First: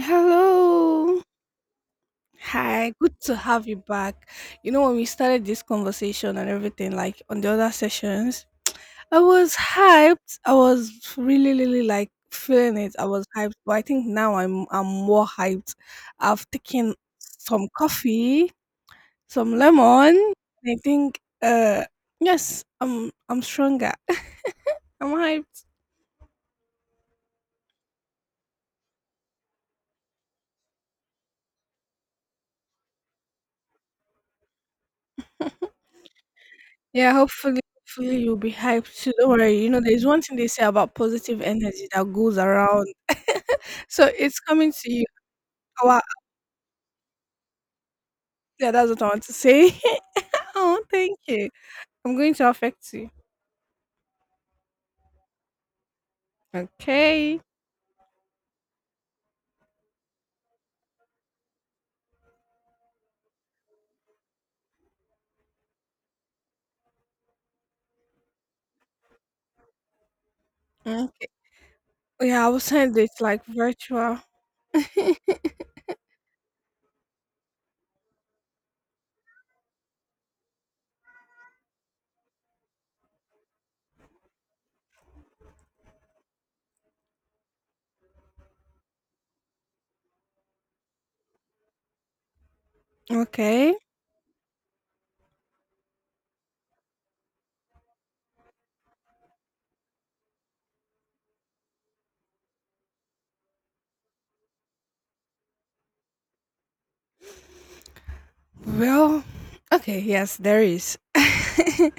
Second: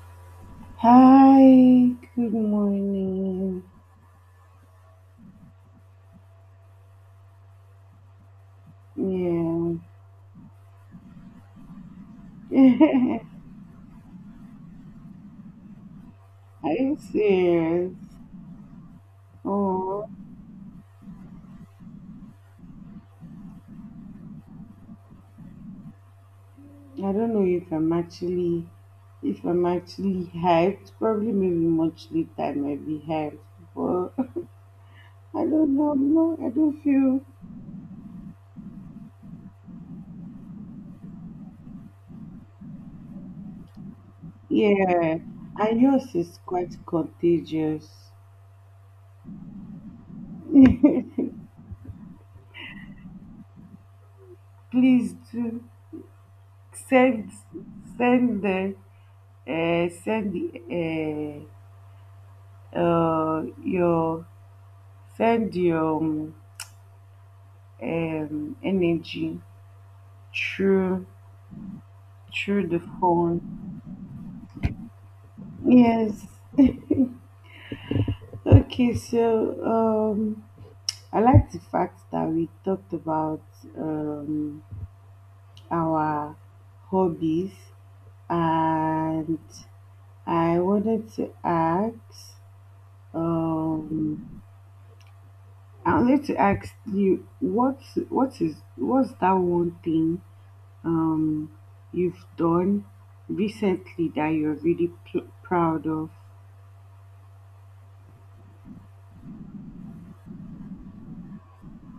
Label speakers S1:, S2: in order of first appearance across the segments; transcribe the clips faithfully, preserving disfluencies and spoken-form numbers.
S1: Hello.
S2: Hi, good
S1: Hi. Good to
S2: morning.
S1: have you back. You know, when we started this conversation and everything, like on the other sessions, I was
S2: Yeah.
S1: hyped. I was really, really like feeling it. I was hyped, but I think now I'm I'm more hyped. I've
S2: Are
S1: taken
S2: you
S1: some
S2: serious?
S1: coffee, some
S2: Oh,
S1: lemon. And I think uh yes, I'm I'm stronger. I'm hyped.
S2: I don't know if I'm actually if I'm actually hyped. Probably maybe much later I might be hyped. But I don't know, no, I don't
S1: Yeah,
S2: feel
S1: hopefully hopefully you'll be hyped too. Don't worry. You know, there's one thing they say about positive energy that goes around. So it's coming to you.
S2: yeah. And
S1: Wow,
S2: yours is quite contagious.
S1: yeah, that's what I want to say. Oh, thank you. I'm going to affect you.
S2: Please do send
S1: Okay.
S2: send the uh, send the uh, uh, your send your um, um, energy through
S1: Okay. Yeah, I will
S2: through the
S1: send it like
S2: phone.
S1: virtual.
S2: Yes. Okay, so um, I like the fact that we talked about um, our hobbies, and I wanted to ask.
S1: Okay.
S2: Um, I wanted to ask you what what is what's that one thing um, you've done recently that you're really pl- proud of?
S1: Well, okay, yes, there is.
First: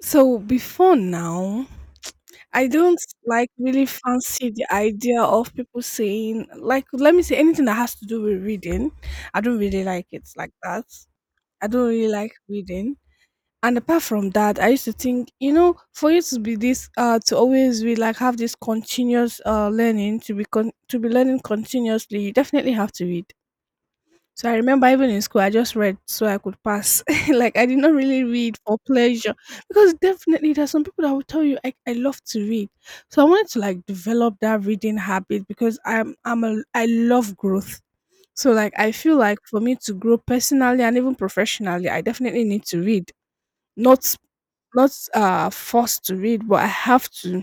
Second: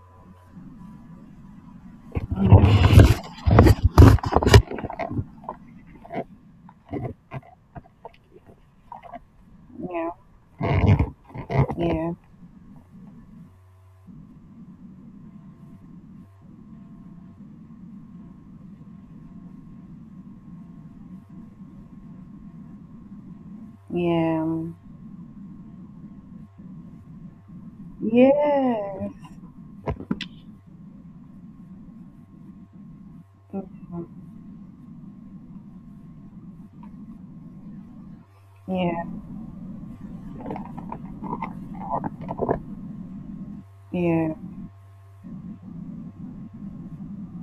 S1: So before now, I don't like really fancy the idea of people saying, like, let me say anything that has to do with reading. I don't really like
S2: Yeah,
S1: it like that. I don't really
S2: yeah,
S1: like reading. And apart from that, I used to think, you know for you to be this uh to always be like have this continuous uh learning, to be con- to be learning continuously, you definitely have to read. So I
S2: yeah,
S1: remember even in school, I just read so I could pass. Like, I did not really read for
S2: yes,
S1: pleasure, because definitely there's some people that will tell you I, I love to read. So I wanted to like
S2: mhm,
S1: develop that reading habit, because I'm I'm a I love growth. So like I
S2: yeah,
S1: feel like for me to grow personally and even professionally, I definitely need to read. Not
S2: yeah,
S1: not, uh, forced to read, but I have to.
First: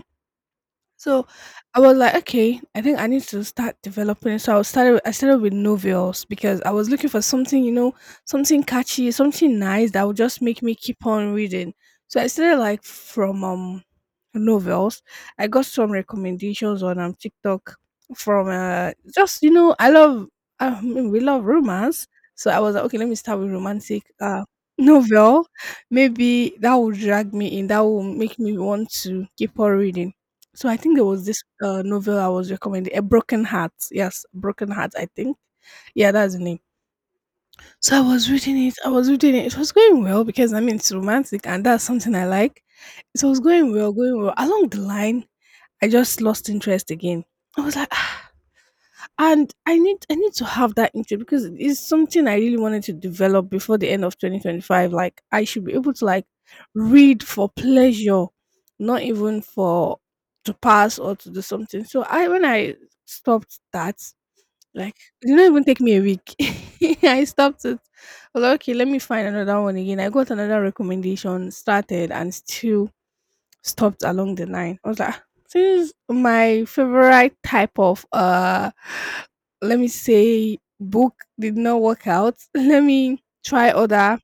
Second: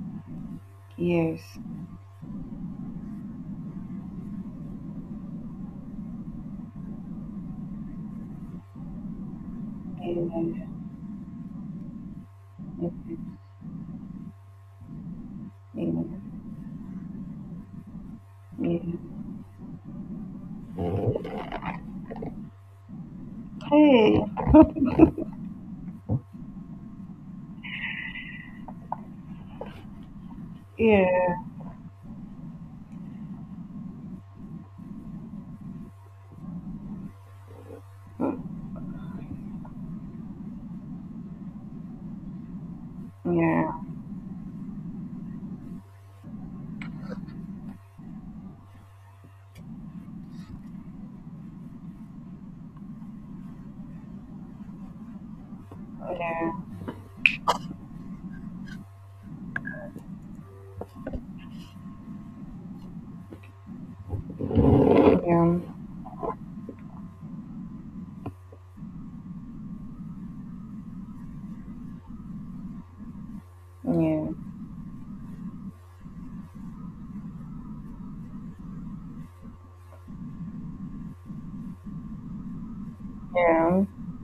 S1: So
S2: yes,
S1: I was like, okay, I think I need to start developing it. So I started. I started with novels because I was looking for something, you know, something catchy, something nice that would just make
S2: yeah,
S1: me keep on reading. So I started like
S2: yeah, yeah.
S1: from um novels. I got some recommendations on um TikTok from uh just, you know, I love, I mean, we love romance. So I was like, okay, let me start with romantic
S2: Hey,
S1: uh
S2: yeah,
S1: novel. Maybe that will drag me in. That will make me want to keep on reading. So I think
S2: yeah,
S1: there was this
S2: yeah,
S1: uh, novel I was recommending, A Broken Heart. Yes, Broken Heart, I think. Yeah, that's the name. So I was reading it. I was reading it. It was going well because, I mean, it's romantic and that's something I like. So it
S2: yeah, yeah,
S1: was
S2: yeah,
S1: going
S2: yeah, yeah,
S1: well, going well. Along the line, I just lost interest again. I was like, "Ah, and I need I need to have that interest because it's something I really wanted to develop before the end of twenty twenty-five. Like, I should be able to like read for pleasure, not even for to pass or to do something." So I, when I stopped that, like, it didn't even take me a week. I stopped it. I was like, okay, let me find another one again. I got another recommendation, started and still stopped along the line. I was like, "Ah, this is my favorite type of uh let me say book did not work out." Let me try other,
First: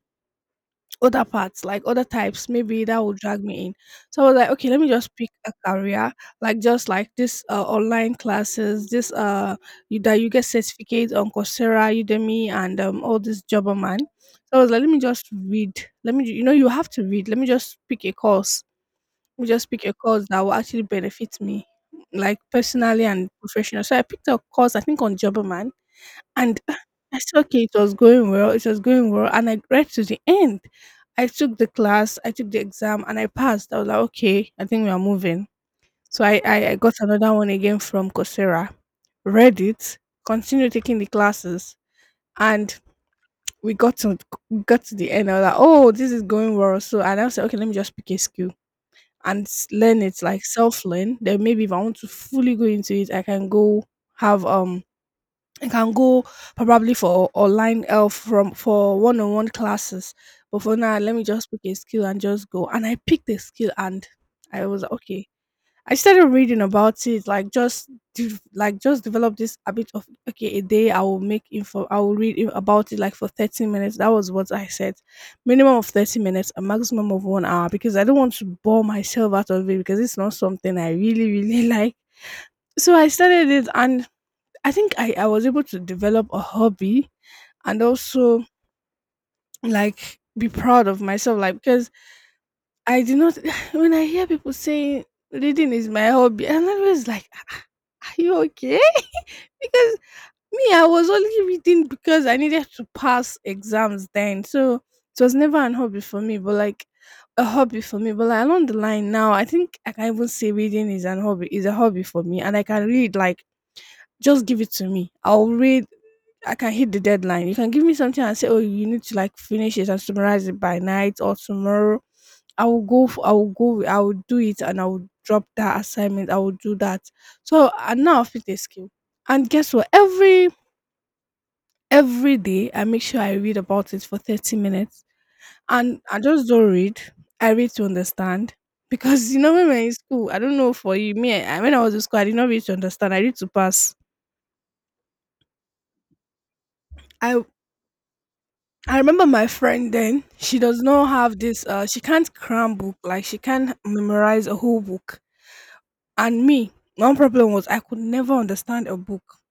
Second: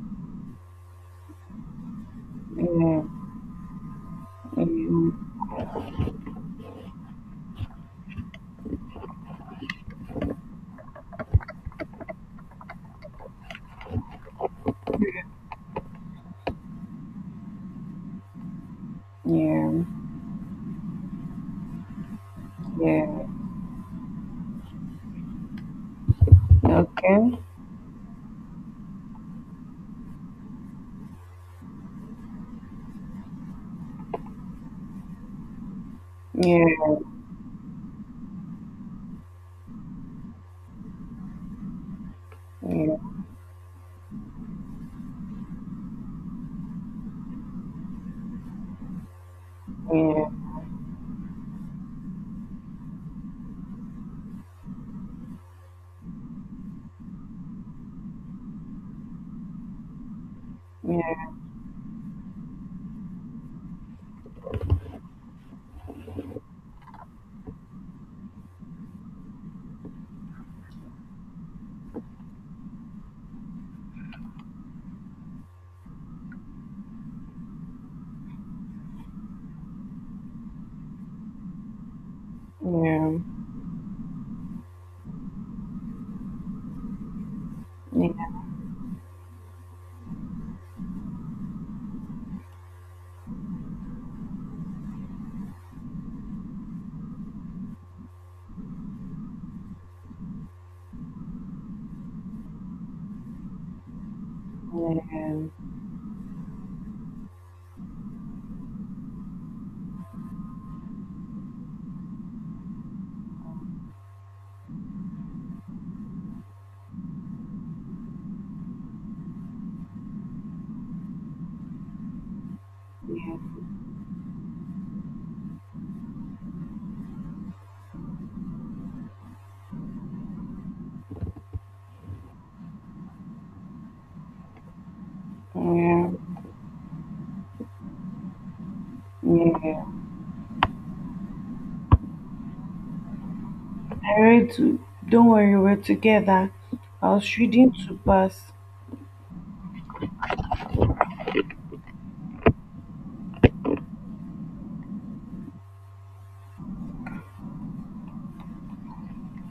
S1: other parts, like other types. Maybe that will drag me in. So I was like, okay, let me just pick a career, like just like this uh, online classes, this uh you, that you get certificates on Coursera, Udemy, and um, all this Jobberman. So I was like, let me just read. Let me, you know, you have to read. Let me just pick a course. me just pick
S2: yeah,
S1: a course that will actually benefit me, like personally
S2: yeah.
S1: and professional. So I picked a course, I think on Jobberman, and I
S2: Okay,
S1: said, okay, it was going well, it was going well, and I read to the end. I took the class, I took the exam, and I passed. I was like, okay, I think we are moving. So I, I, I got
S2: yeah,
S1: another one again from Coursera, read it, continued taking the classes, and
S2: yeah,
S1: we got to we got to the end. I was like, oh, this is going well. So I now said, okay, let me just pick a skill and s- learn it
S2: yeah,
S1: like self learn. Then maybe if I want to fully go into it, I can go have um I can go probably for online uh, from for one-on-one classes. But for now, let me
S2: yeah,
S1: just pick a skill and just go. And I picked a skill and I was like, okay, I started reading about it, like just de- like just develop this habit of, okay, a day I will make info, I will read i- about it like for thirty minutes. That was what I said, minimum of thirty minutes, a maximum of one hour, because I don't want to bore myself out of it because it's not something I really really like. So I started it, and I think I I was able to develop a hobby and
S2: yeah, yeah,
S1: also like be proud of myself, like, because I do not when I hear people saying reading is my hobby, I'm always like, "Ah, ah, are you okay?" Because me, I was only reading because I needed to pass exams then. So it was
S2: yeah.
S1: never an hobby for me, but like a hobby for me. But like along the line now, I think I can even say reading is an hobby, is a hobby for me. And I can read, like, just give it to me. I'll read, I can hit the deadline. You can give me something and say, "Oh, you need to like finish it and summarize it by night or tomorrow." I will go for, I
S2: Yeah,
S1: will go, I will do it, and I will drop that assignment. I will do that. So and now I fit a skill. And guess what? Every every day I make sure I read about it for thirty minutes. And
S2: yeah,
S1: I just don't read. I read to understand. Because you know when
S2: yeah.
S1: we're in school, I don't know for you, me I, when I was in school, I did not read to understand. I read to pass.
S2: I read to. Don't worry, we're together. I was
S1: I
S2: reading to pass.
S1: I remember my friend then, she does not have this uh she can't cram book, like she can't memorize a whole book. And me, one problem was I could never understand a book.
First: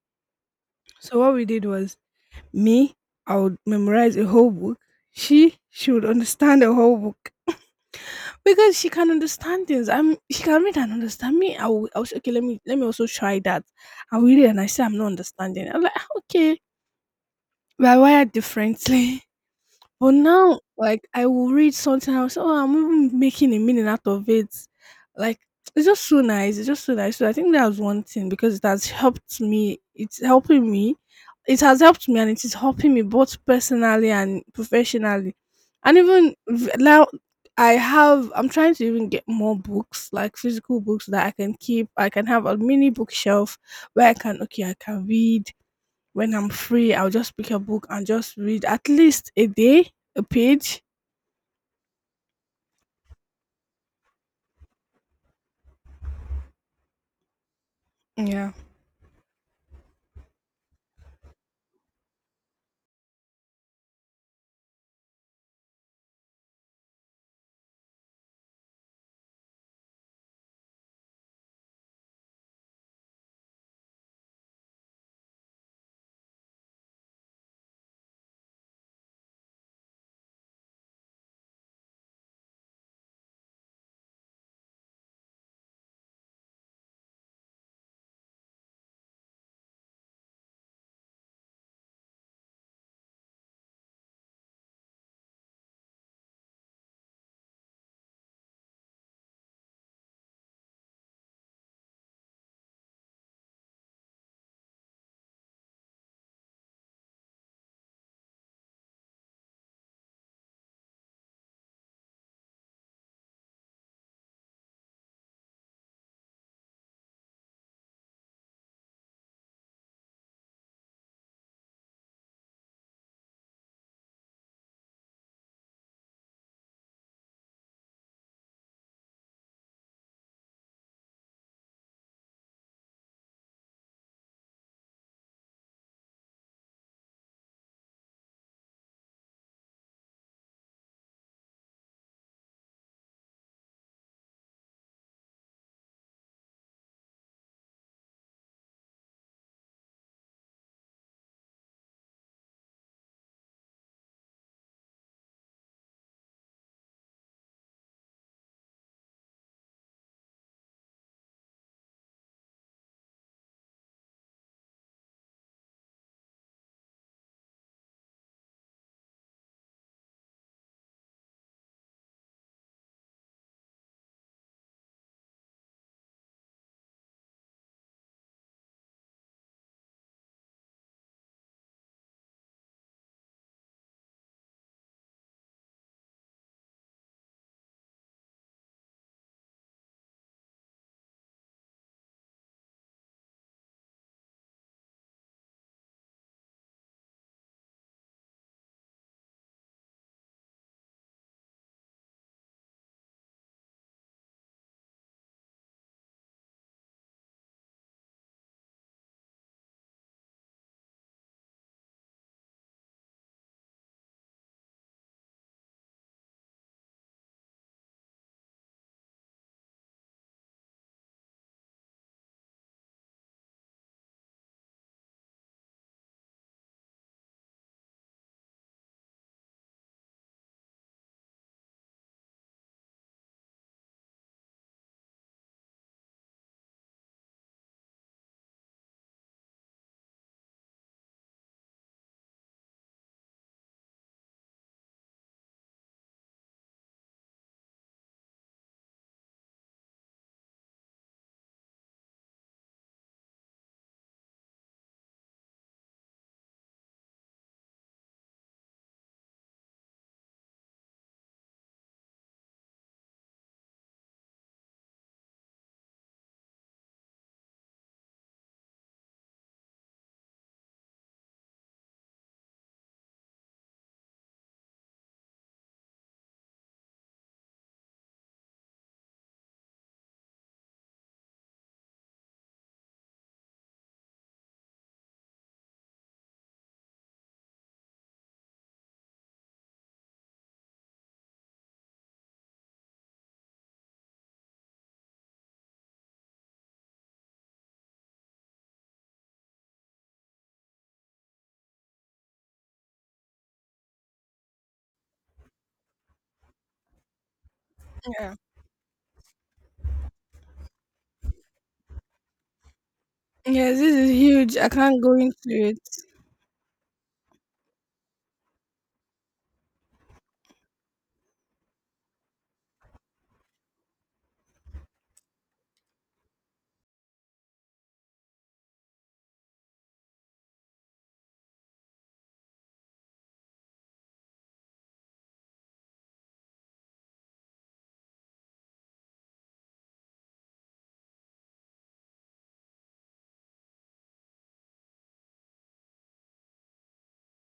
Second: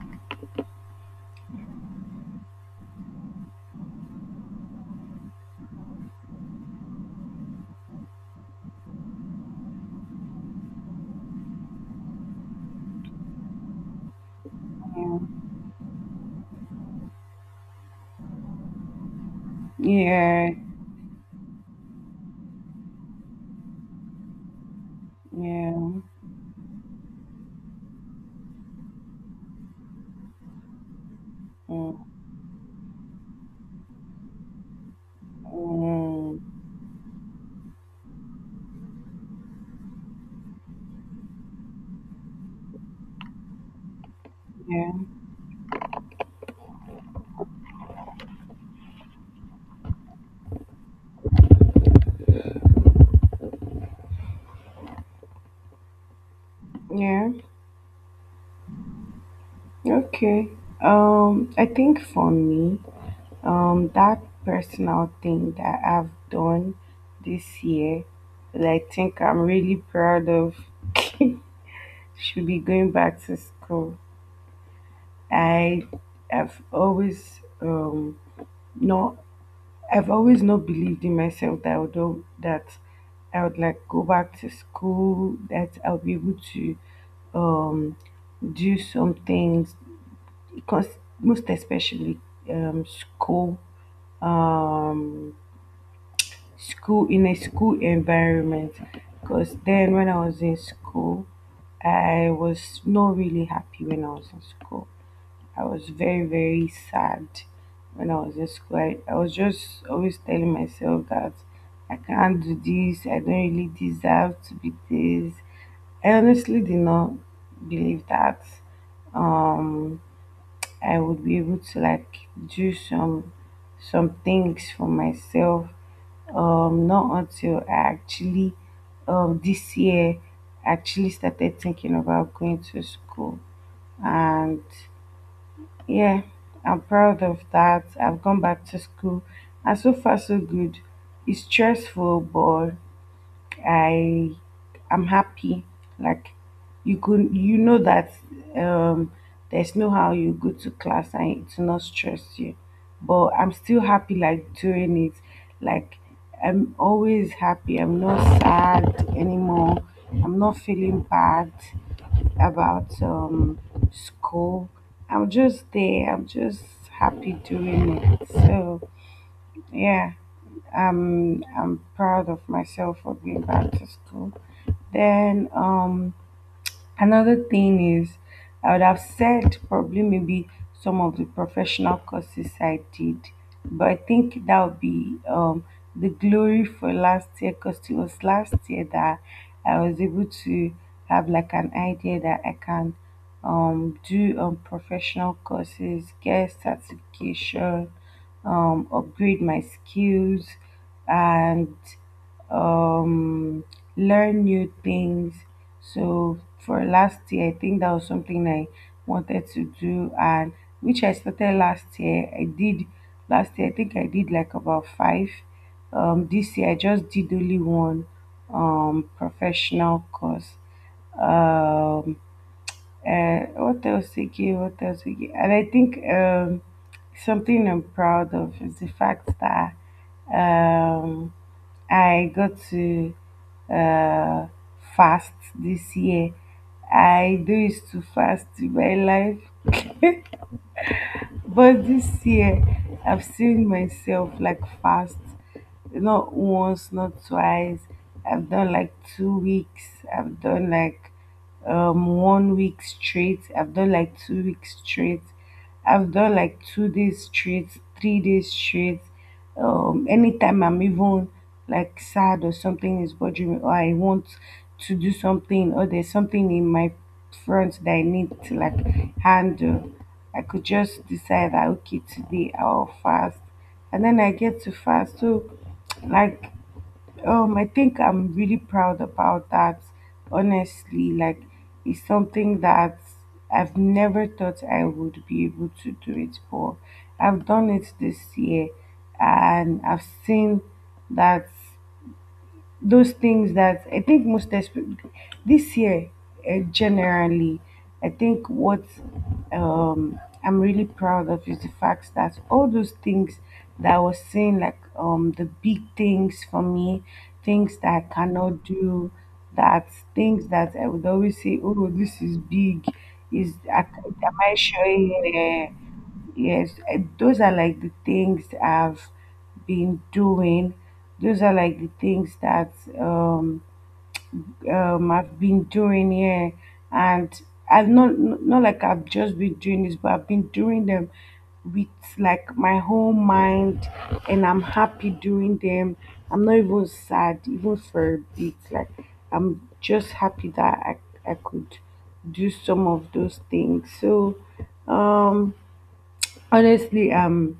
S1: So what we did was, me, I would memorize a whole book. She, she would understand a whole book because she can understand things. I'm, she can read and understand. Me, I will, I was okay. Let me, let me also try that. I will read and I say I'm not
S2: Yeah,
S1: understanding. I'm like, "Ah, okay, we're wired differently." But
S2: yeah,
S1: now, like, I will read something, I'll say, "Oh, I'm even making a meaning out of it." Like, it's
S2: yeah,
S1: just so nice. It's just so nice. So I think that was one thing because it has helped me. It's helping me. It has helped
S2: mm,
S1: me, and it is helping me both personally and professionally. And even
S2: mm,
S1: v- now, I have. I'm trying to even get more books, like physical books that I can keep. I can have a mini bookshelf where I can. Okay, I
S2: yeah,
S1: can read. When I'm free, I'll just pick a book and just read at least a day, a page.
S2: yeah.
S1: Yeah.
S2: Okay. Um, I think for me, um, that personal thing that I've done this year, that I think I'm really proud of, should be going back to school. I have always um not I've always not believed in myself that I would do- that I would like go back to school, that I'll be able to um do some things because most especially um school um school in a school environment because then when I was in school I was not really happy when I was in school. I was very, very sad when I was in school. I, I was just always telling myself that I can't do this, I don't really deserve to be this. I honestly did not believe that um I would be able to like do some some things for myself. Um not until I actually um this year actually started thinking about going to school and yeah, I'm proud of that. I've gone back to school and so far so good. It's stressful, but I I'm happy. Like you could you know that um there's no how you go to class and it's not stress you. But I'm still happy like doing it. Like I'm always happy. I'm not sad anymore. I'm not feeling bad about um, school. I'm just there. I'm just happy doing it. So yeah, I'm I'm proud of myself for being back to school. Then um, another thing is, I would have said probably maybe some of the professional courses I did, but I think that would be um, the glory for last year because it was last year that I was able to have like an idea that I can um, do um, professional courses, get certification, um, upgrade my skills, and um, learn new things. So for last year, I think that was something I wanted to do, and which I started last year. I did last year. I think I did like about five. Um, this year, I just did only one um, professional course. Um, uh, what else again? What else again? And I think um, something I'm proud of is the fact that um, I got to uh, fast this year. I do used to fast in my life, but this year I've seen myself like fast not once, not twice. I've done like two weeks. I've done like um one week straight. I've done like two weeks straight. I've done like two days straight, three days straight. Um, anytime I'm even like sad or something is bothering me, or I want to do something, or there's something in my front that I need to like handle, I could just decide that okay, today I'll fast and then I get to fast. So, like, um, I think I'm really proud about that. Honestly, like, it's something that I've never thought I would be able to do it, but I've done it this year, and I've seen that those things that I think most espe- this year uh, generally, I think what um, I'm really proud of is the fact that all those things that I was saying, like um, the big things for me, things that I
S1: Yeah.
S2: cannot do, that things that I would always say, oh, this is big. Is
S1: Yes,
S2: I-
S1: this is
S2: am I
S1: huge. I
S2: sure?
S1: can't go
S2: Yeah.
S1: into
S2: yeah, yeah.
S1: it.
S2: Yes, eh, those are like the things I've been doing. Those are like the things that um, um, I've been doing here, and I've not not like I've just been doing this, but I've been doing them with like my whole mind, and I'm happy doing them. I'm not even sad, even for a bit. Like I'm just happy that I I could do some of those things. So, um honestly, I'm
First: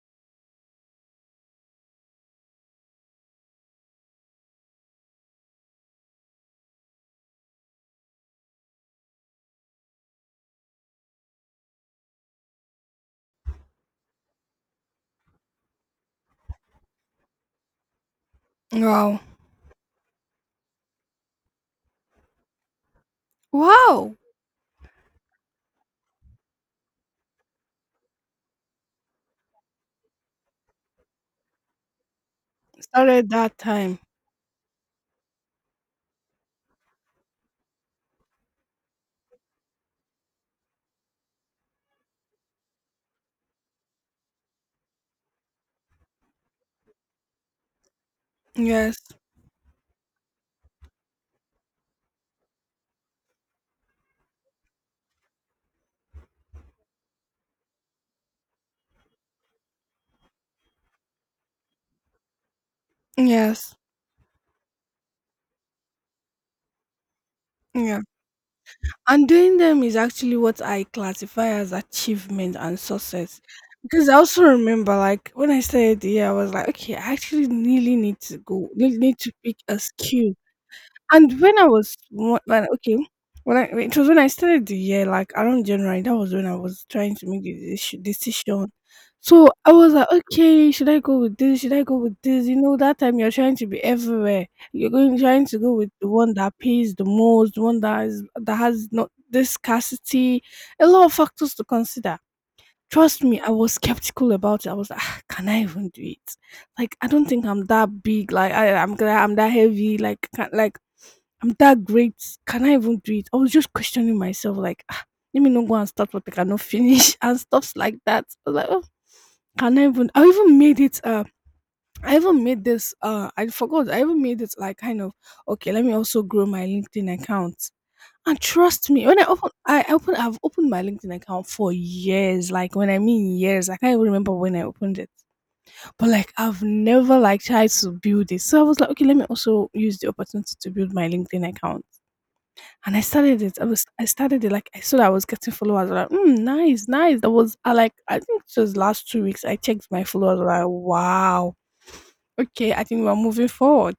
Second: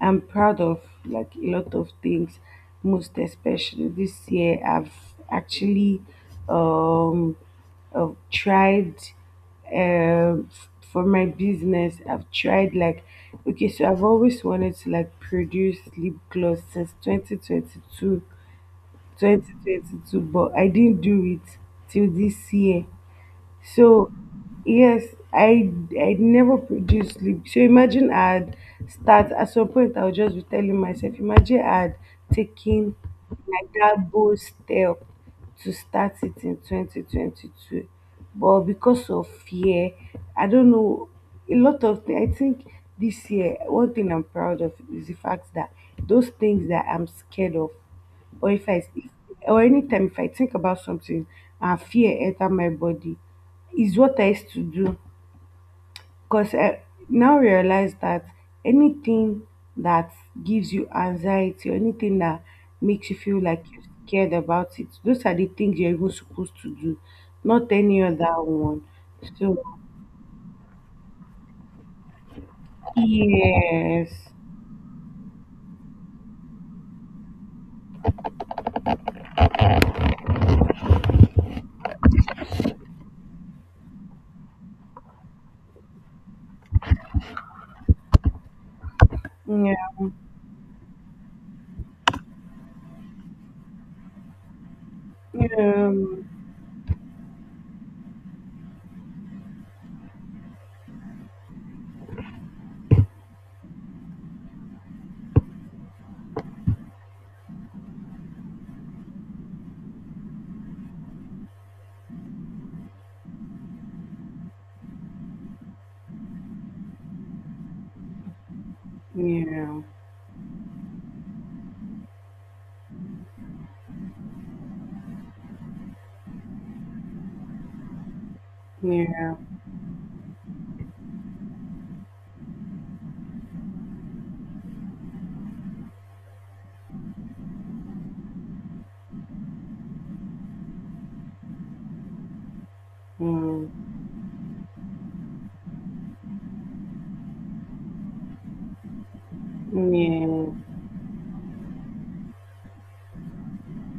S2: I'm proud of like a lot of things. Most especially this year, I've actually um uh, tried um f- for my business. I've tried like okay, so I've always wanted to like produce lip gloss since two thousand twenty-two
S1: Wow.
S2: twenty twenty-two, but I didn't do it till this year. So
S1: Wow.
S2: yes, I I never produce sleep. So imagine I would start at some point I would just be telling myself, imagine I would taken
S1: Started that
S2: like
S1: time.
S2: that bold step to start it in twenty twenty-two. But because of fear, I don't know a lot of things. I think this year, one thing I'm proud of is the fact that those things that I'm scared of or if I
S1: Yes.
S2: or anytime if I think about something and fear enter my body is what I used to do because I now realize that anything that gives you anxiety or anything that makes you feel like
S1: Yes.
S2: you're scared about it, those are the things you're even supposed to do, not
S1: Yeah.
S2: any other one.
S1: And doing
S2: So
S1: them is actually what I classify as achievement and success. Because I
S2: yes.
S1: also remember, like, when I started the year, I was like, okay, I actually really need to go, really need to pick a skill. And when I was wh- when okay, when I, it was when I started the year, like around January, that was when I was trying to make the deci- decision. So I
S2: Yeah.
S1: was like, okay, should I go with this? Should I go with this? You know, that time you're trying to be everywhere. You're going trying to go with
S2: Yeah.
S1: the one that pays the most, the one that is that has not this scarcity. A lot of factors to consider. Trust me, I was skeptical about it. I was like, "Ah, can I even do it? Like, I don't think I'm that big. Like, I, I'm I'm that heavy. Like, can, like, I'm that great. Can I even do it?" I was just questioning myself, like, "Ah, let me not go and start what I cannot finish" and stuffs like that. I was like, oh,
S2: Yeah.
S1: can I even? I even made it. Uh, I even made this. Uh, I forgot. I even made it like kind of okay. Let me also grow my LinkedIn account. And trust me, when I
S2: Yeah.
S1: open, I open, I've opened my LinkedIn account for years. Like when I mean years, I can't even remember when I opened it. But like I've never like tried to build it. So I was like, okay, let me also use the opportunity to build my LinkedIn account and I started it. I was
S2: Mm,
S1: I started it like I saw that I was getting followers. I was like, mm, nice, nice. That was I like I think it was last two weeks. I checked my followers. I was
S2: yeah.
S1: like, wow, okay. I think we're moving forward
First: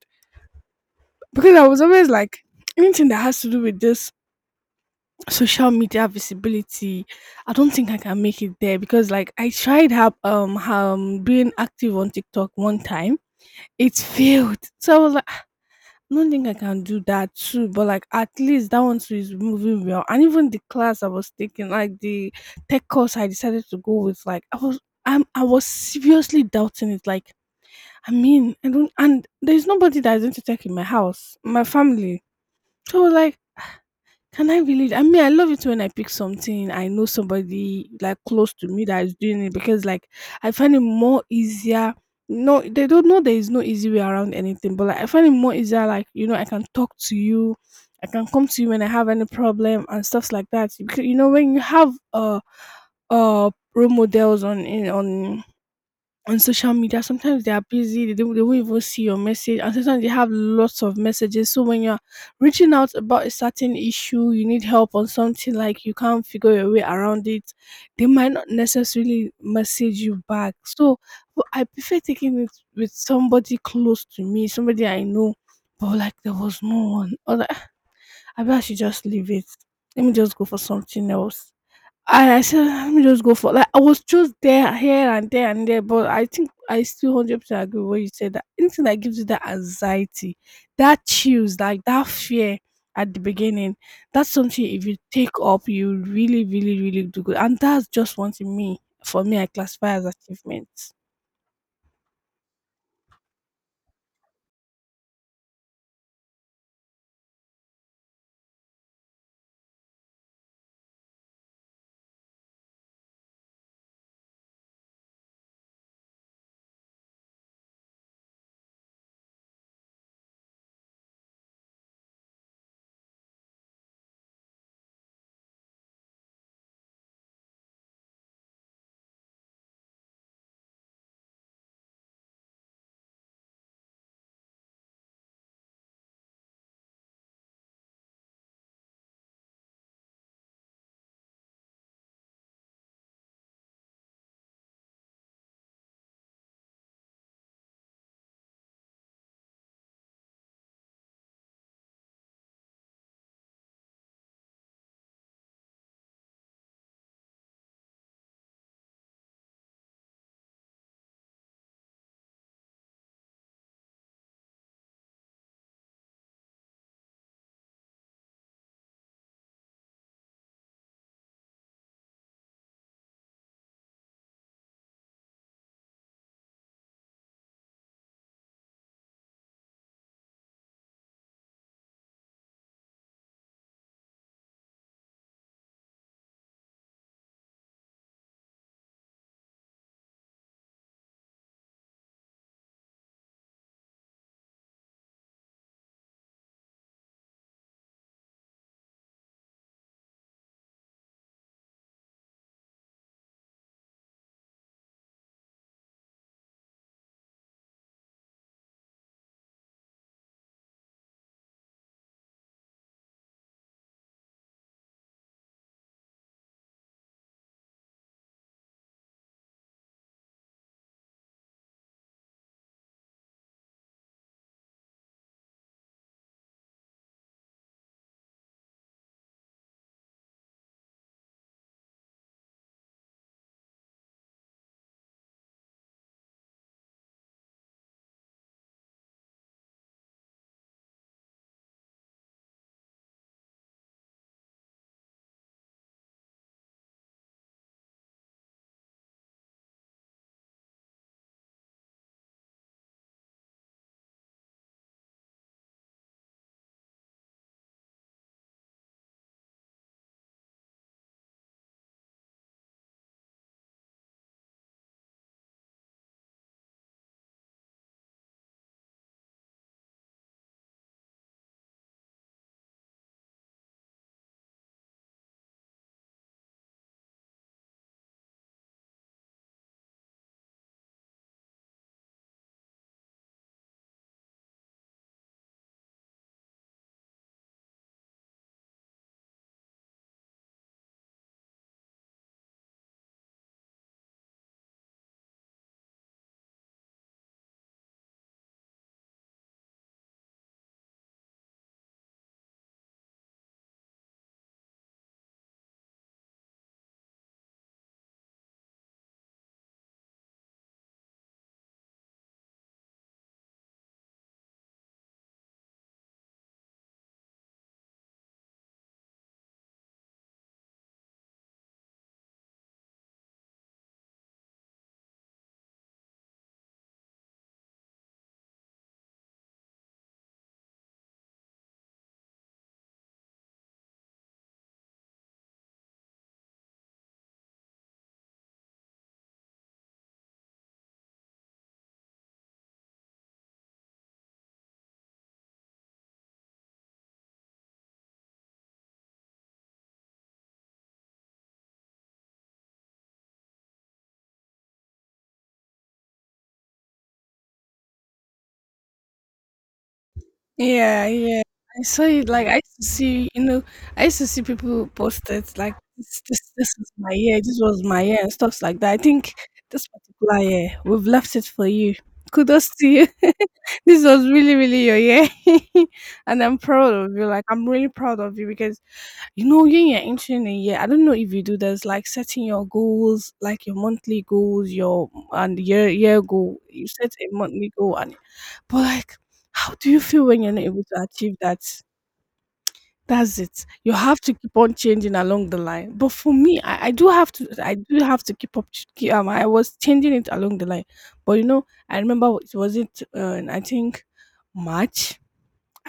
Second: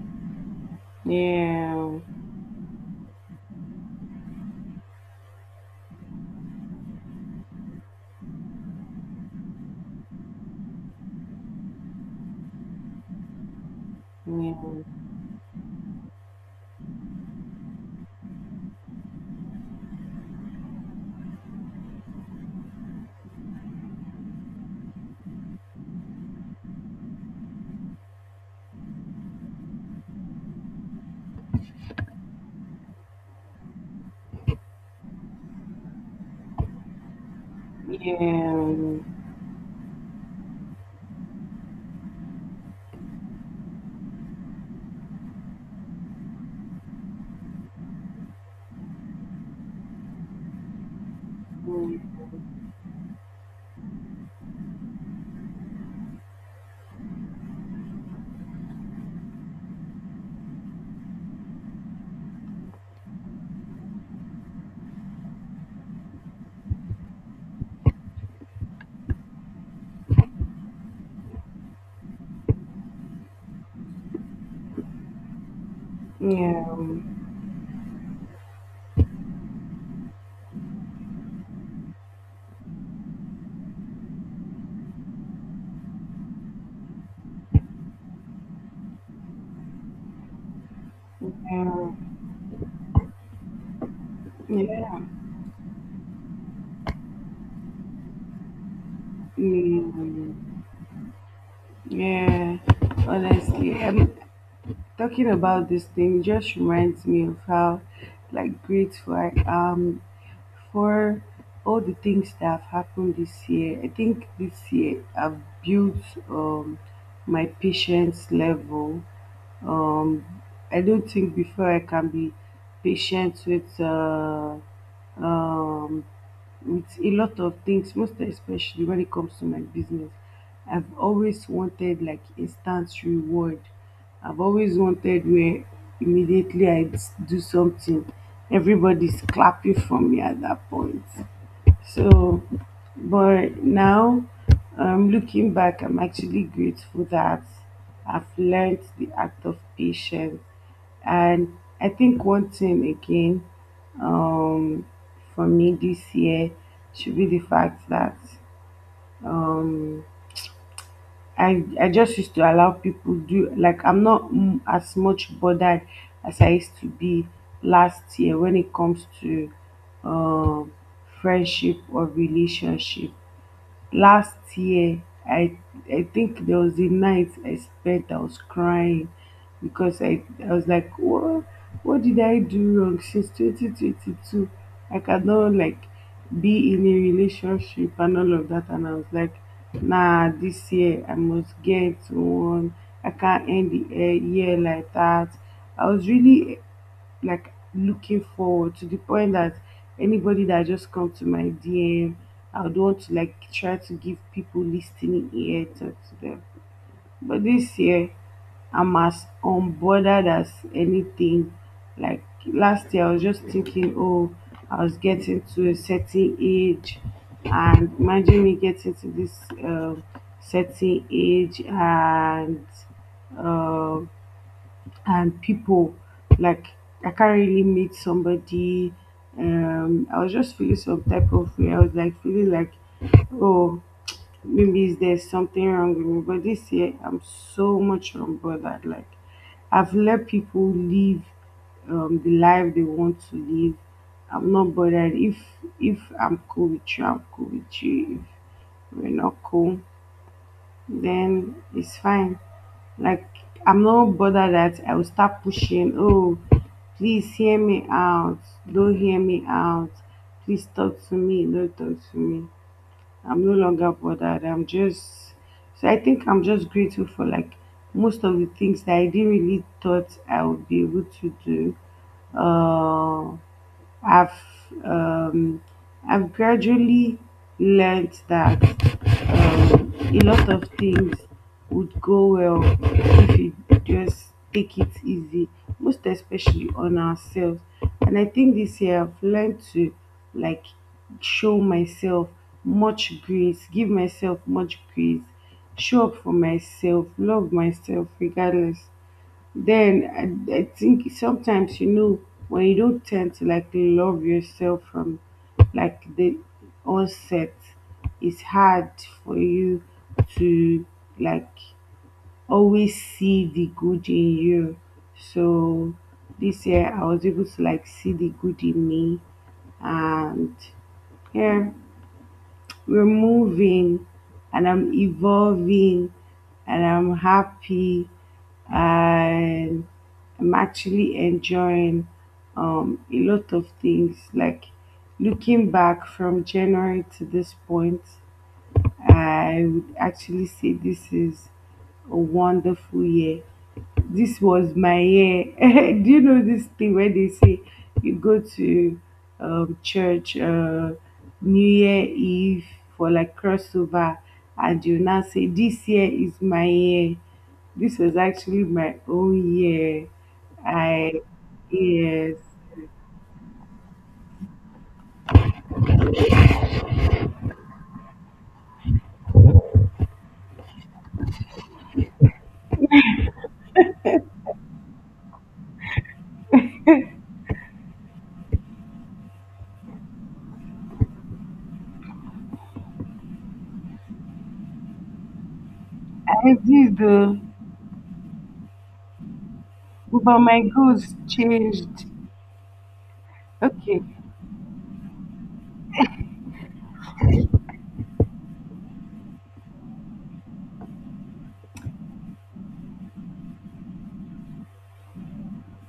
S1: because I was
S2: Yeah.
S1: always like anything that has to do with this social media visibility. I don't think I can make it there because like I tried have um um being active on TikTok one time. It failed.
S2: Yeah.
S1: So I was like I don't think I can do that too, but like at least that one too is moving well. And even the class I was taking, like the tech course I decided to go with, like I was I'm I was seriously doubting it. Like, I mean, I don't and there's nobody that is going to tech in my house, my family. So like can I believe? I mean, I love it when I pick something I know somebody like close to me
S2: Yeah.
S1: that is doing it because like I find it more easier. No, they don't know there is no easy way around anything, but like I find it more easier. Like you know, I can talk to you, I can come to you when I have any problem and stuff like that. Because you know, when you have
S2: Mm,
S1: uh uh role models on in on on social media, sometimes they are busy, they don't, they won't even see your message, and sometimes they have lots of messages. So when you're reaching out about a certain issue, you need help on something like you can't figure your way around it, they might not necessarily message you back. So but I prefer taking it with somebody close to me, somebody I know. But like there was
S2: yeah.
S1: no one, or like, I bet I should just leave it. Let me just go for something else. And I said, "Let me just go for." Like I was just there, here and there and there, but I think I still one hundred percent agree with what you said that anything that gives you that anxiety, that chills, like
S2: Yeah.
S1: that fear at the beginning, that's something if you
S2: Yeah.
S1: take up, you really, really, really do good. And that's just one thing me, for me, I classify as
S2: Mm,
S1: achievement.
S2: yeah. Honestly, I'm talking about this thing just reminds me of how like grateful I am for all the things that have happened this year. I think this year I've built um my patience level. Um I don't think before I can be patient with uh um with a lot of things, most especially when it comes to my business. I've always wanted like instant reward. I've always wanted where immediately I do something, everybody's clapping for me at that point. So, but now, um, looking back, I'm actually grateful that I've learned the act of patience. And I think one thing again, um, for me this year should be the fact that um, I I just used to allow people do like I'm not mm, as much bothered as I used to be last year when it comes to um friendship or relationship last year i i think there was a night I spent I was crying because i i was like what what did I do wrong since twenty twenty-two I cannot like be in a relationship and all of that and I was like nah this year I must get one I can't end the eh, year like that I was really like looking forward to the point that anybody that just come to my D M, I would want to like try to give people listening ear talk to them. But this year, I'm as unbothered as anything. Like last year, I was just thinking, oh, I was getting to a certain age, and imagine me getting to this um certain age, and um and people like I can't really meet somebody. Um, I was just feeling some type of way. I was like feeling like, oh, maybe there's something wrong with me. But this year, I'm so much unbothered. Like I've let people live um, the life they want to live. I'm not bothered if if I'm cool with you, I'm cool with you. If we're not cool, then it's fine. Like I'm not bothered that I will start pushing, oh, please hear me out, don't hear me out, please talk to me, don't talk to me. I'm no longer bothered. I'm just so I think I'm just grateful for like most of the things that I didn't really thought I would be able to do. Uh I've um, I've gradually learned that um, a lot of things would go well if you just take it easy, most especially on ourselves. And I think this year I've learned to like show myself much grace, give myself much grace, show up for myself, love myself regardless. Then I, I think sometimes you know when you don't tend to like love yourself from like the onset, it's hard for you to like always see the good in you. So this year I was able to like see the good in me and yeah we're moving and I'm evolving and I'm happy and I'm actually enjoying um, a lot of things. Like looking back from January to this point, I would actually say this is a wonderful year this was my year. Do you know this thing where they say you go to um, church uh, New Year Eve for like crossover, and you now say this year is my year. This was actually my own year.
S1: Yeah,
S2: I
S1: yeah. I saw it
S2: Yes,
S1: like I used to see, you know, I used to see people post it like this this this is my year, this was my year and stuff like that. I think this particular year, we've left it for you. Kudos to you. This was really, really your year. And I'm proud of you. Like I'm really proud of you because you know when you're entering a year, I don't know if you do this, like setting your goals, like your monthly goals, your and year year
S2: I
S1: goal. You
S2: did
S1: set a
S2: though,
S1: monthly goal and but like, how do you feel
S2: but
S1: when you're
S2: my
S1: not able to
S2: goals
S1: achieve that?
S2: changed.
S1: That's it. You
S2: Okay,
S1: have to keep on changing along the line. But for me, I, I do have to. I do have to keep up. ch- keep- Um, I was changing it along the line. But you know, I remember it was it. Uh, I think March.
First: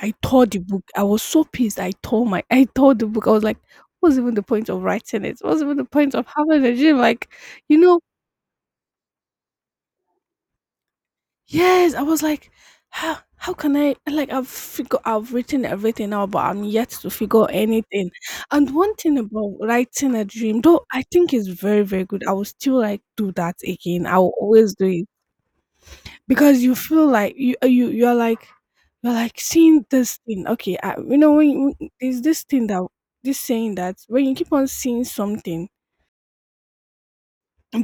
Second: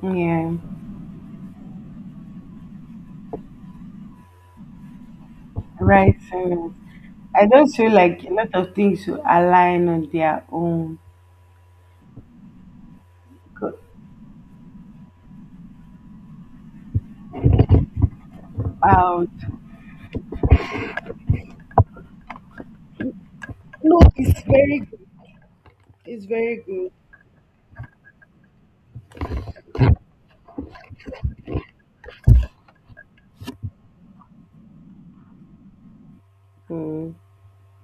S1: I tore
S2: yeah,
S1: the book. I was so pissed. I tore my. I tore the book. I was like, what's even the point of writing it? What's even the point
S2: right.
S1: of having
S2: So
S1: a gym? Like,
S2: I don't
S1: you
S2: feel
S1: know
S2: like a lot of things should align on their own.
S1: Yes, I was like, how how
S2: Go
S1: can I like I've figure I've written everything out, but I'm yet to figure anything. And one thing
S2: out.
S1: about writing a dream, though I think it's very, very good. I will still like do that
S2: No,
S1: again. I will
S2: it's
S1: always
S2: very
S1: do
S2: good.
S1: it
S2: It's
S1: because
S2: very
S1: you
S2: good.
S1: feel like you uh, you you're like you're like seeing this thing. Okay, I, you know when, you- when there's this thing that this saying that when you keep on seeing something
S2: Mm,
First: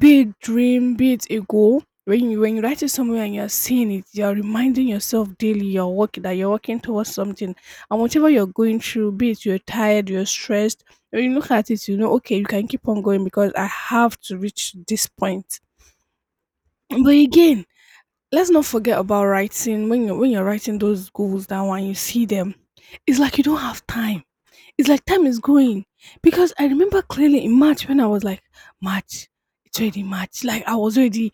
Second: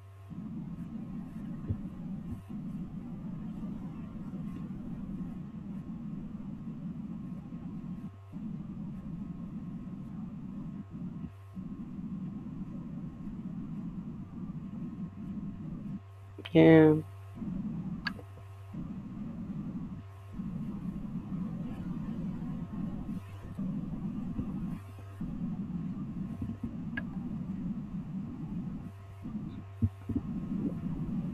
S1: be it dream, be it a goal. When you when you write it somewhere and you're seeing it, you're reminding yourself daily your work that you're working towards something. And whatever you're going through, be it you're tired, you're stressed, when you look at it, you know, okay, you can keep on going because I have to reach this point.
S2: yeah,
S1: But again, let's not forget about writing when you're when you're writing those goals down and you see them, it's like you don't have time it's like time is going because I remember clearly in March when I was like March, it's already March. Like I was already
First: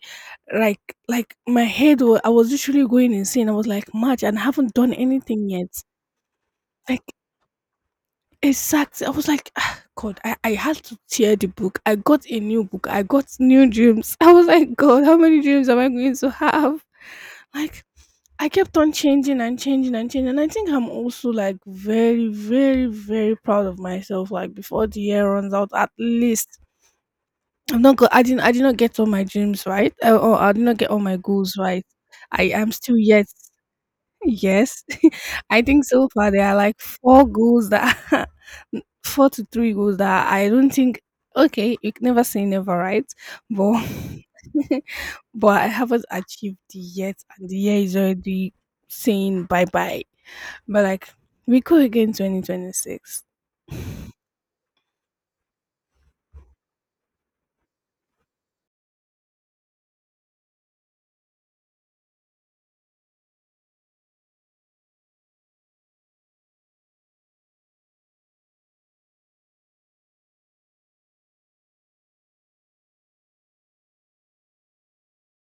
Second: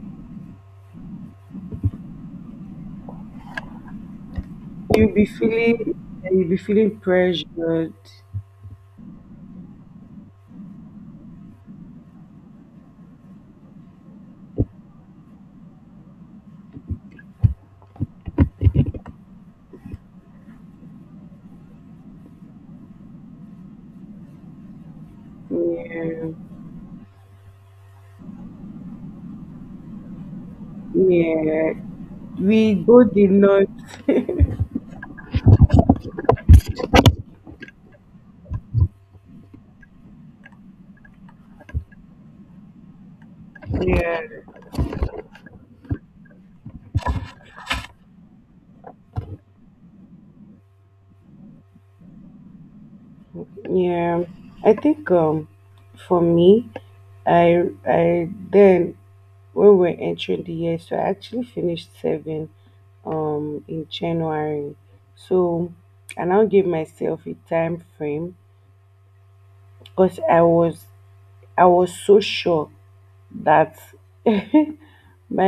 S1: like like my head was I was literally going insane. I was like March and I haven't done
S2: you'll be
S1: anything yet.
S2: feeling you'll be feeling
S1: Like
S2: pressured.
S1: exactly, I was like, "Ah, God, I I had to tear the book. I got a new book. I got new dreams." I was like, "God, how many dreams am I going to have? Like" I kept on changing and changing and changing. And I think I'm also like very, very, very proud of myself. Like before the year runs out, at
S2: Yeah,
S1: least I'm not go- I didn't I did not get all my dreams right. Uh, or I did not get all my goals
S2: yeah.
S1: right. I am
S2: We
S1: still
S2: go the
S1: yet
S2: north.
S1: yes. I think so far there are like four goals that four to three goals that I don't think okay, you can never say never, right? But
S2: Yeah.
S1: but I haven't achieved the yet, and the year is already saying bye bye. But like, we go again twenty twenty-six.
S2: Yeah, I think um for me, I I then when we're entering the year, so I actually finished seven um in January. So I now give myself a time frame because I was I was so sure that my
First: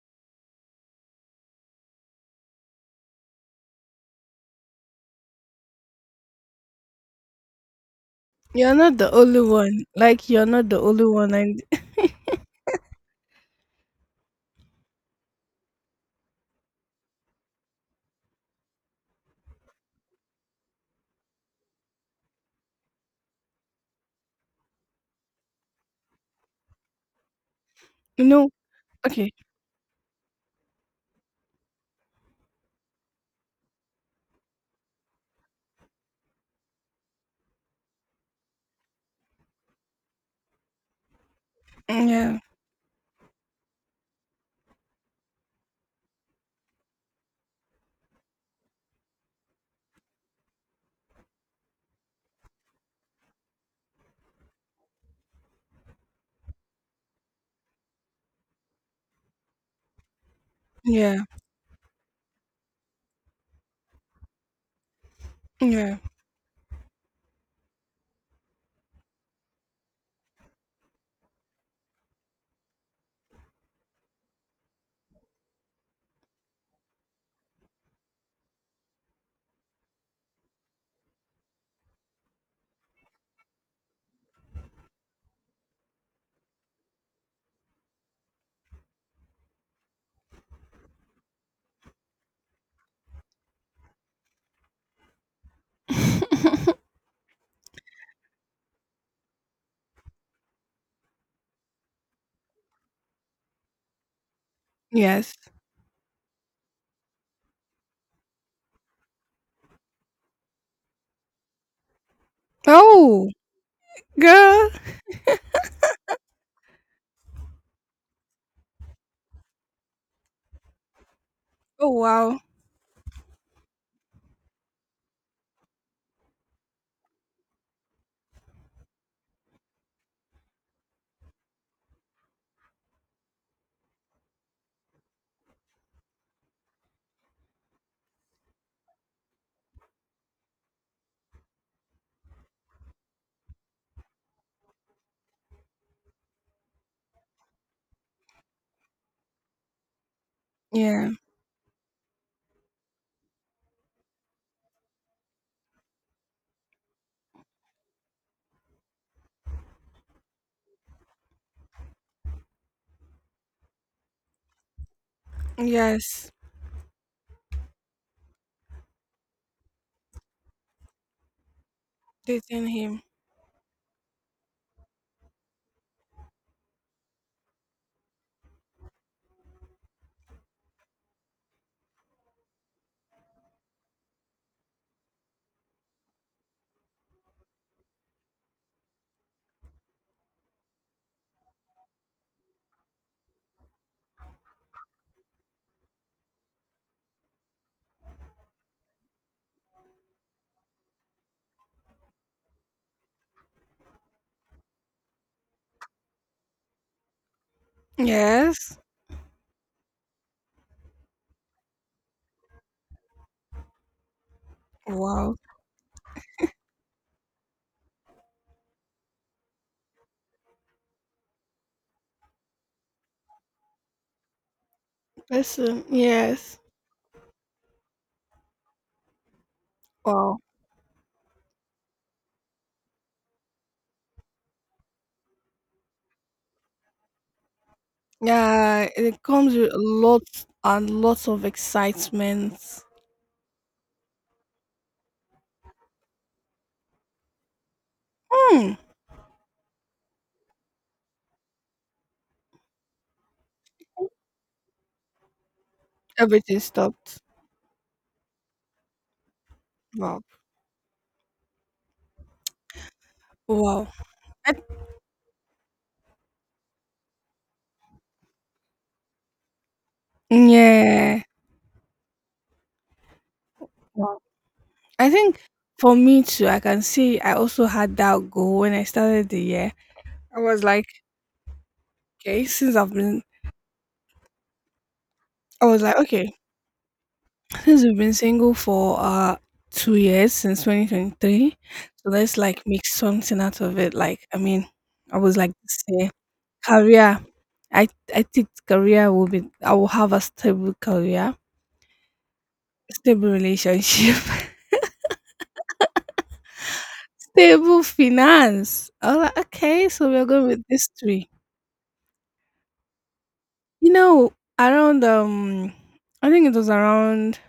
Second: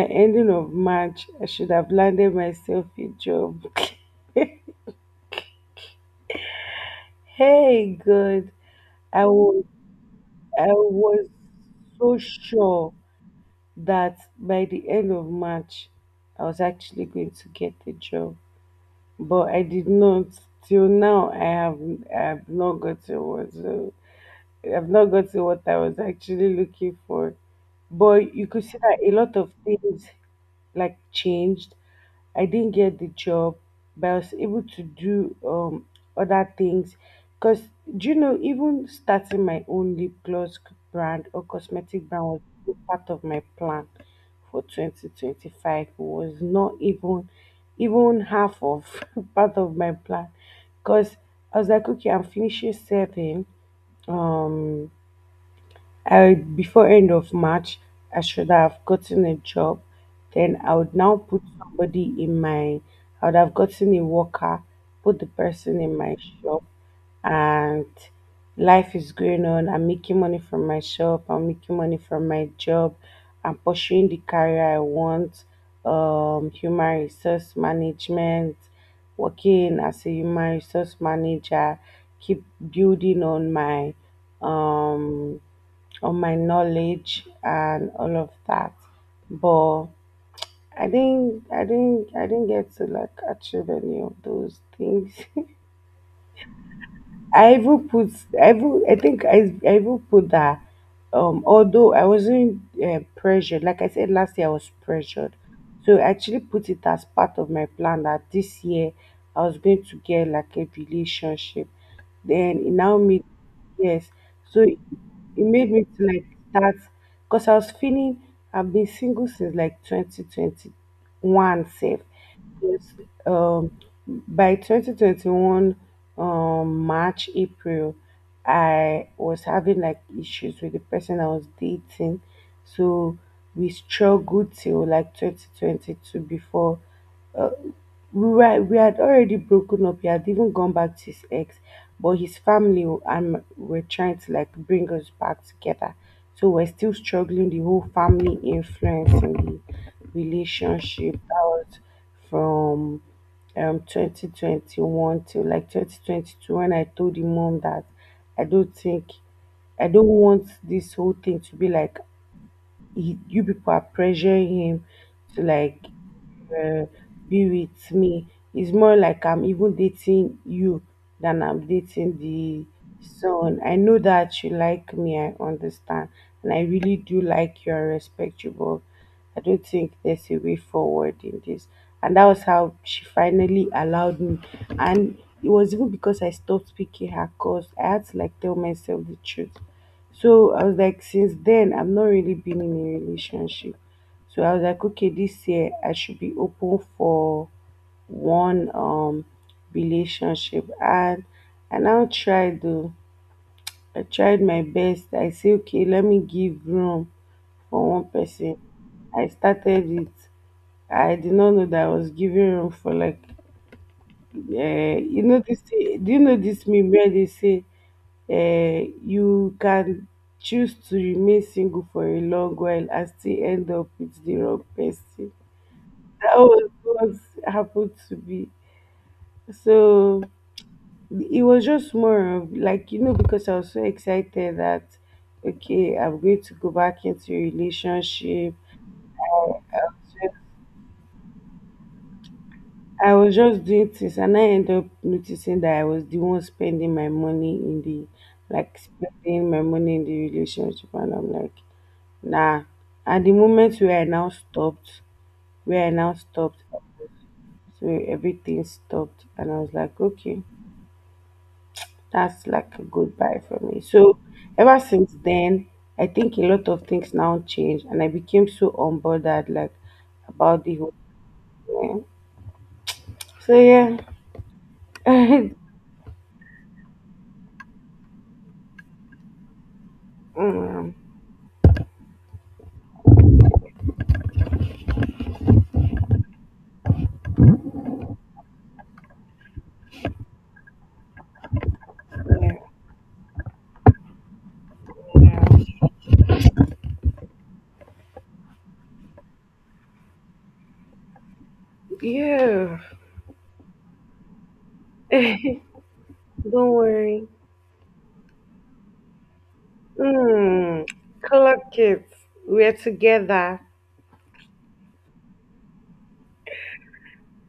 S2: ending of March, I should have landed myself a job. Hey, God,
S1: You're not the
S2: I
S1: only
S2: was,
S1: one. Like, you're
S2: I
S1: not the only
S2: was
S1: one. And
S2: so sure that by the end of March, I was actually going to get a job, but I did not. Till now, I have, I have not gotten one. So I've not gotten what I was actually looking for.
S1: you
S2: But you
S1: know,
S2: could see that a
S1: okay,
S2: lot of things like changed. I didn't get the job, but I was able to do um other things. Cause do you know, even starting my own lip gloss brand or cosmetic brand
S1: yeah,
S2: was still part of my plan for twenty twenty-five. Was not even even half of part of my plan. Cause I was like, okay, I'm finishing seven. Um I before end of March, I should have gotten a job. Then I would
S1: yeah,
S2: now put somebody in my. I would have gotten a worker, put the person in
S1: yeah,
S2: my shop, and life is going on. I'm making money from my shop. I'm making money from my job. I'm pursuing the career I want. Um, human resource management, working as a human resource manager, keep building on my um on my knowledge and all of that, but i didn't i didn't i didn't get to like achieve any of those things. I even put, I even, I think I, I even put that, um, although I wasn't uh, pressured, like I said last year, I was
S1: yes.
S2: pressured. So I actually put it as part of my plan that this year I was going to get like a relationship. Then it now made,
S1: Oh,
S2: yes. So
S1: girl.
S2: it it made me to like start, because I was feeling, I've been single since like twenty twenty-one,
S1: Oh,
S2: safe.
S1: wow.
S2: Yes. Um, by twenty twenty-one um, March, April, I was having like issues with the person I was dating. So we struggled till like twenty twenty-two before we were we had already broken up. He had even gone back to his ex, but his family w- and were trying to like bring us back together. So we're still struggling. The whole family influence in the
S1: Yeah,
S2: relationship. That was from um twenty twenty-one to like twenty twenty-two when I told the mom that I don't think I don't want this whole thing to be like he, you people are pressuring him to like
S1: yes.
S2: uh, be with me. It's more like I'm even dating you than I'm dating the
S1: Dating him.
S2: son. I know that you like me, I understand. And I really do like you and respect you, but I don't think there's a way forward in this. And that was how she finally allowed me. And it was even because I stopped picking her cause. I had to like tell myself the truth. So I was like, since then, I've not really been in a relationship. So I was like, okay, this year I should be open for one um relationship, and I now tried to I tried my best. I say okay, let me give room for one person.
S1: Yes.
S2: I started it. I did not know that I was giving room for like uh, you
S1: Wow.
S2: know this do you know this meme where they say um you can choose to remain single for a long while and still end up with the wrong person.
S1: Listen,
S2: That
S1: yes.
S2: was what happened to me. So
S1: Wow.
S2: it was just more of like, you know, because I was so excited that, okay, I'm going to go back into a relationship.
S1: Yeah, it
S2: I
S1: comes
S2: was
S1: with
S2: just
S1: lots and lots of excitement.
S2: I was just doing things, and I ended up noticing that I was the one spending my money in the,
S1: Hmm.
S2: like spending my money in the relationship. And I'm like, nah, at the moment where I now stopped, where I now stopped,
S1: Everything stopped.
S2: so everything stopped, and I was like,
S1: Wow.
S2: okay, that's like a goodbye for me.
S1: Wow.
S2: So
S1: I,
S2: ever since then, I think a lot of things now changed, and I became so unbothered, like about the whole
S1: yeah.
S2: thing. So yeah.
S1: Wow. I think for me too, I can see I also had that goal when I started the year. I was like,
S2: Mm,
S1: okay, since I've been, I was like, okay, since we've been single for uh two years since two thousand twenty-three, so let's like make something out of it. Like, I mean, I was like,
S2: yeah,
S1: this year, career. I I think career will be. I will have a stable career,
S2: yeah.
S1: stable relationship.
S2: Don't worry.
S1: Table finance. I was like, okay, so we're going with
S2: Mm,
S1: these three.
S2: color kids, we're together.
S1: You know, around um, I think it was around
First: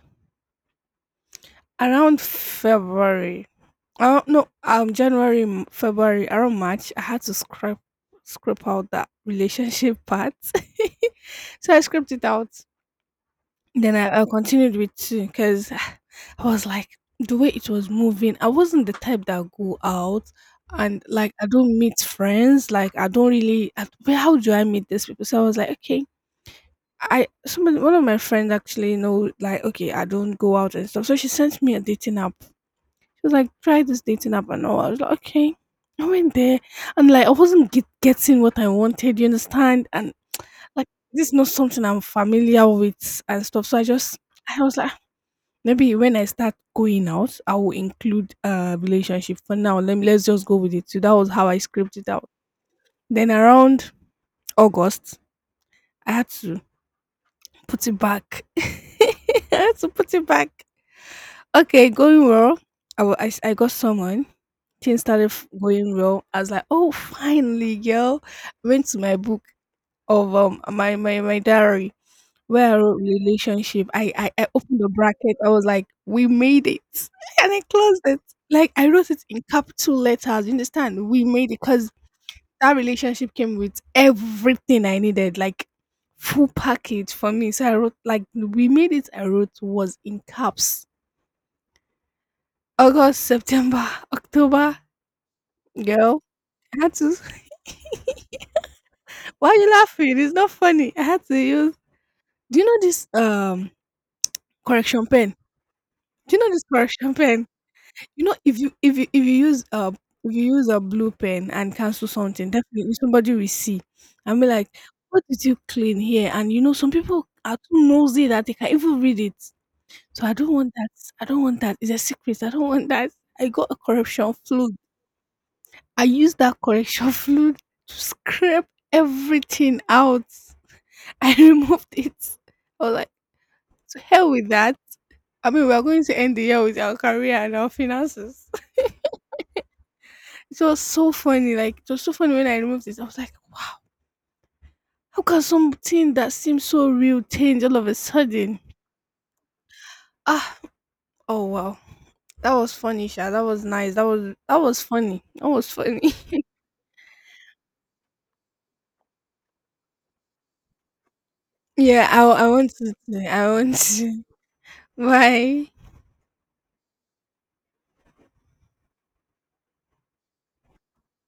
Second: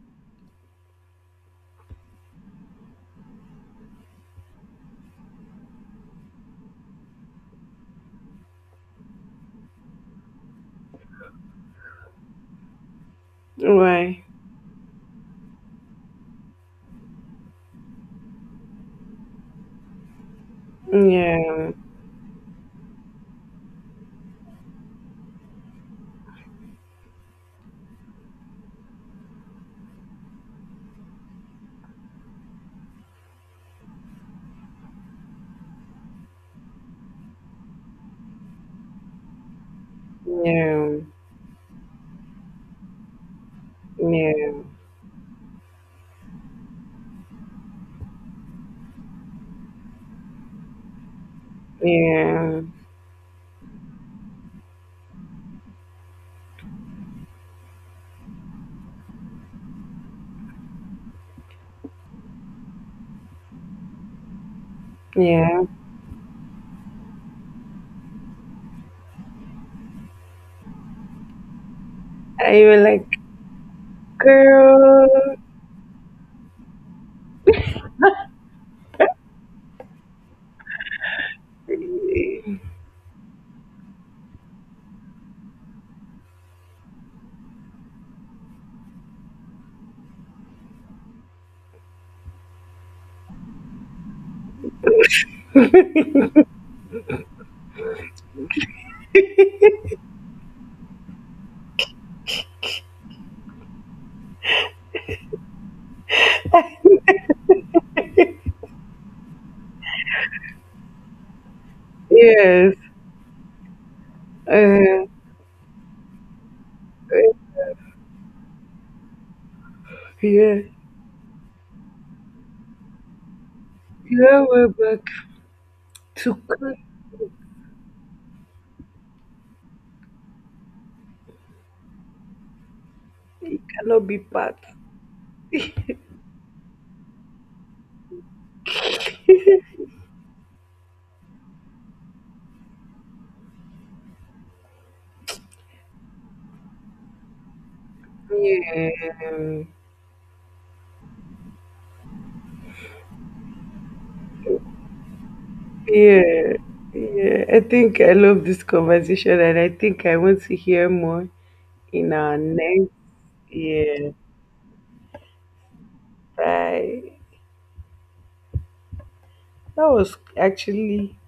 S1: around February. Oh no, um, January, M- February, around March. I had to scrap scrape out that relationship part, so I scraped it out. Then I, I
S2: Right.
S1: continued with two because I was like the way it was moving. I wasn't the type that go out and like I
S2: Yeah.
S1: don't meet friends. Like I don't really. I, where- how do I meet these people? So I was like, okay. I somebody one of my friends actually know like okay I don't go out and stuff. So she sent me a dating app. She was like, try this dating app and all. I was like, okay. I went there and like I wasn't get, getting what I wanted. You understand? And like
S2: Yeah,
S1: this is not something I'm familiar with and stuff. So I just
S2: yeah,
S1: I was like maybe when I start going out, I will include a relationship. For now, let me let's just go with it. So that was how I scripted it out.
S2: yeah,
S1: Then around August, I had to put it back. I had to put it back. Okay, going well. I wa- I s- I got someone. Things started f-
S2: yeah.
S1: going well. I was like, oh, finally, girl. Went to my book of um my my my diary.
S2: I was
S1: Well,
S2: like,
S1: relationship. I, I I opened the
S2: girl,
S1: bracket. I was like, we made it, and I closed it. Like I wrote it in capital letters. You understand? We made it because that relationship came with everything I needed, like full package for me. So I wrote like we made it. I wrote was in caps. August, September, October. Girl, I had to. Why are you laughing? It's not funny. I had to use. Do you know this um correction pen? Do you know this correction pen? You know, if you if you if you use uh if you use a blue pen and cancel something,
S2: yes,
S1: definitely somebody will see and be like,
S2: uh,
S1: "What did you clean here?" And you know, some people are too nosy that they can even read it. So I don't
S2: yeah,
S1: want that. I don't want that. It's a secret. I don't want that. I got a corruption
S2: you are
S1: fluid.
S2: back
S1: I
S2: to
S1: used that
S2: cook.
S1: correction fluid to scrape everything out. I removed it. I was like,
S2: It
S1: to
S2: cannot be
S1: hell with
S2: part.
S1: that. I mean, we're going to end the year with our career and our finances. It was so funny, like it was so funny when I removed it. I was like, wow, how can something that seems so real change all of a sudden?
S2: Yeah,
S1: Ah, oh wow. That was funny, Sha. That was nice. That was that was funny. That was funny.
S2: yeah, yeah. I think I love this conversation, and I think I want to hear more
S1: Yeah,
S2: in
S1: I
S2: our
S1: I want
S2: next.
S1: to I want
S2: Yeah,
S1: to. Bye.
S2: bye. That was actually.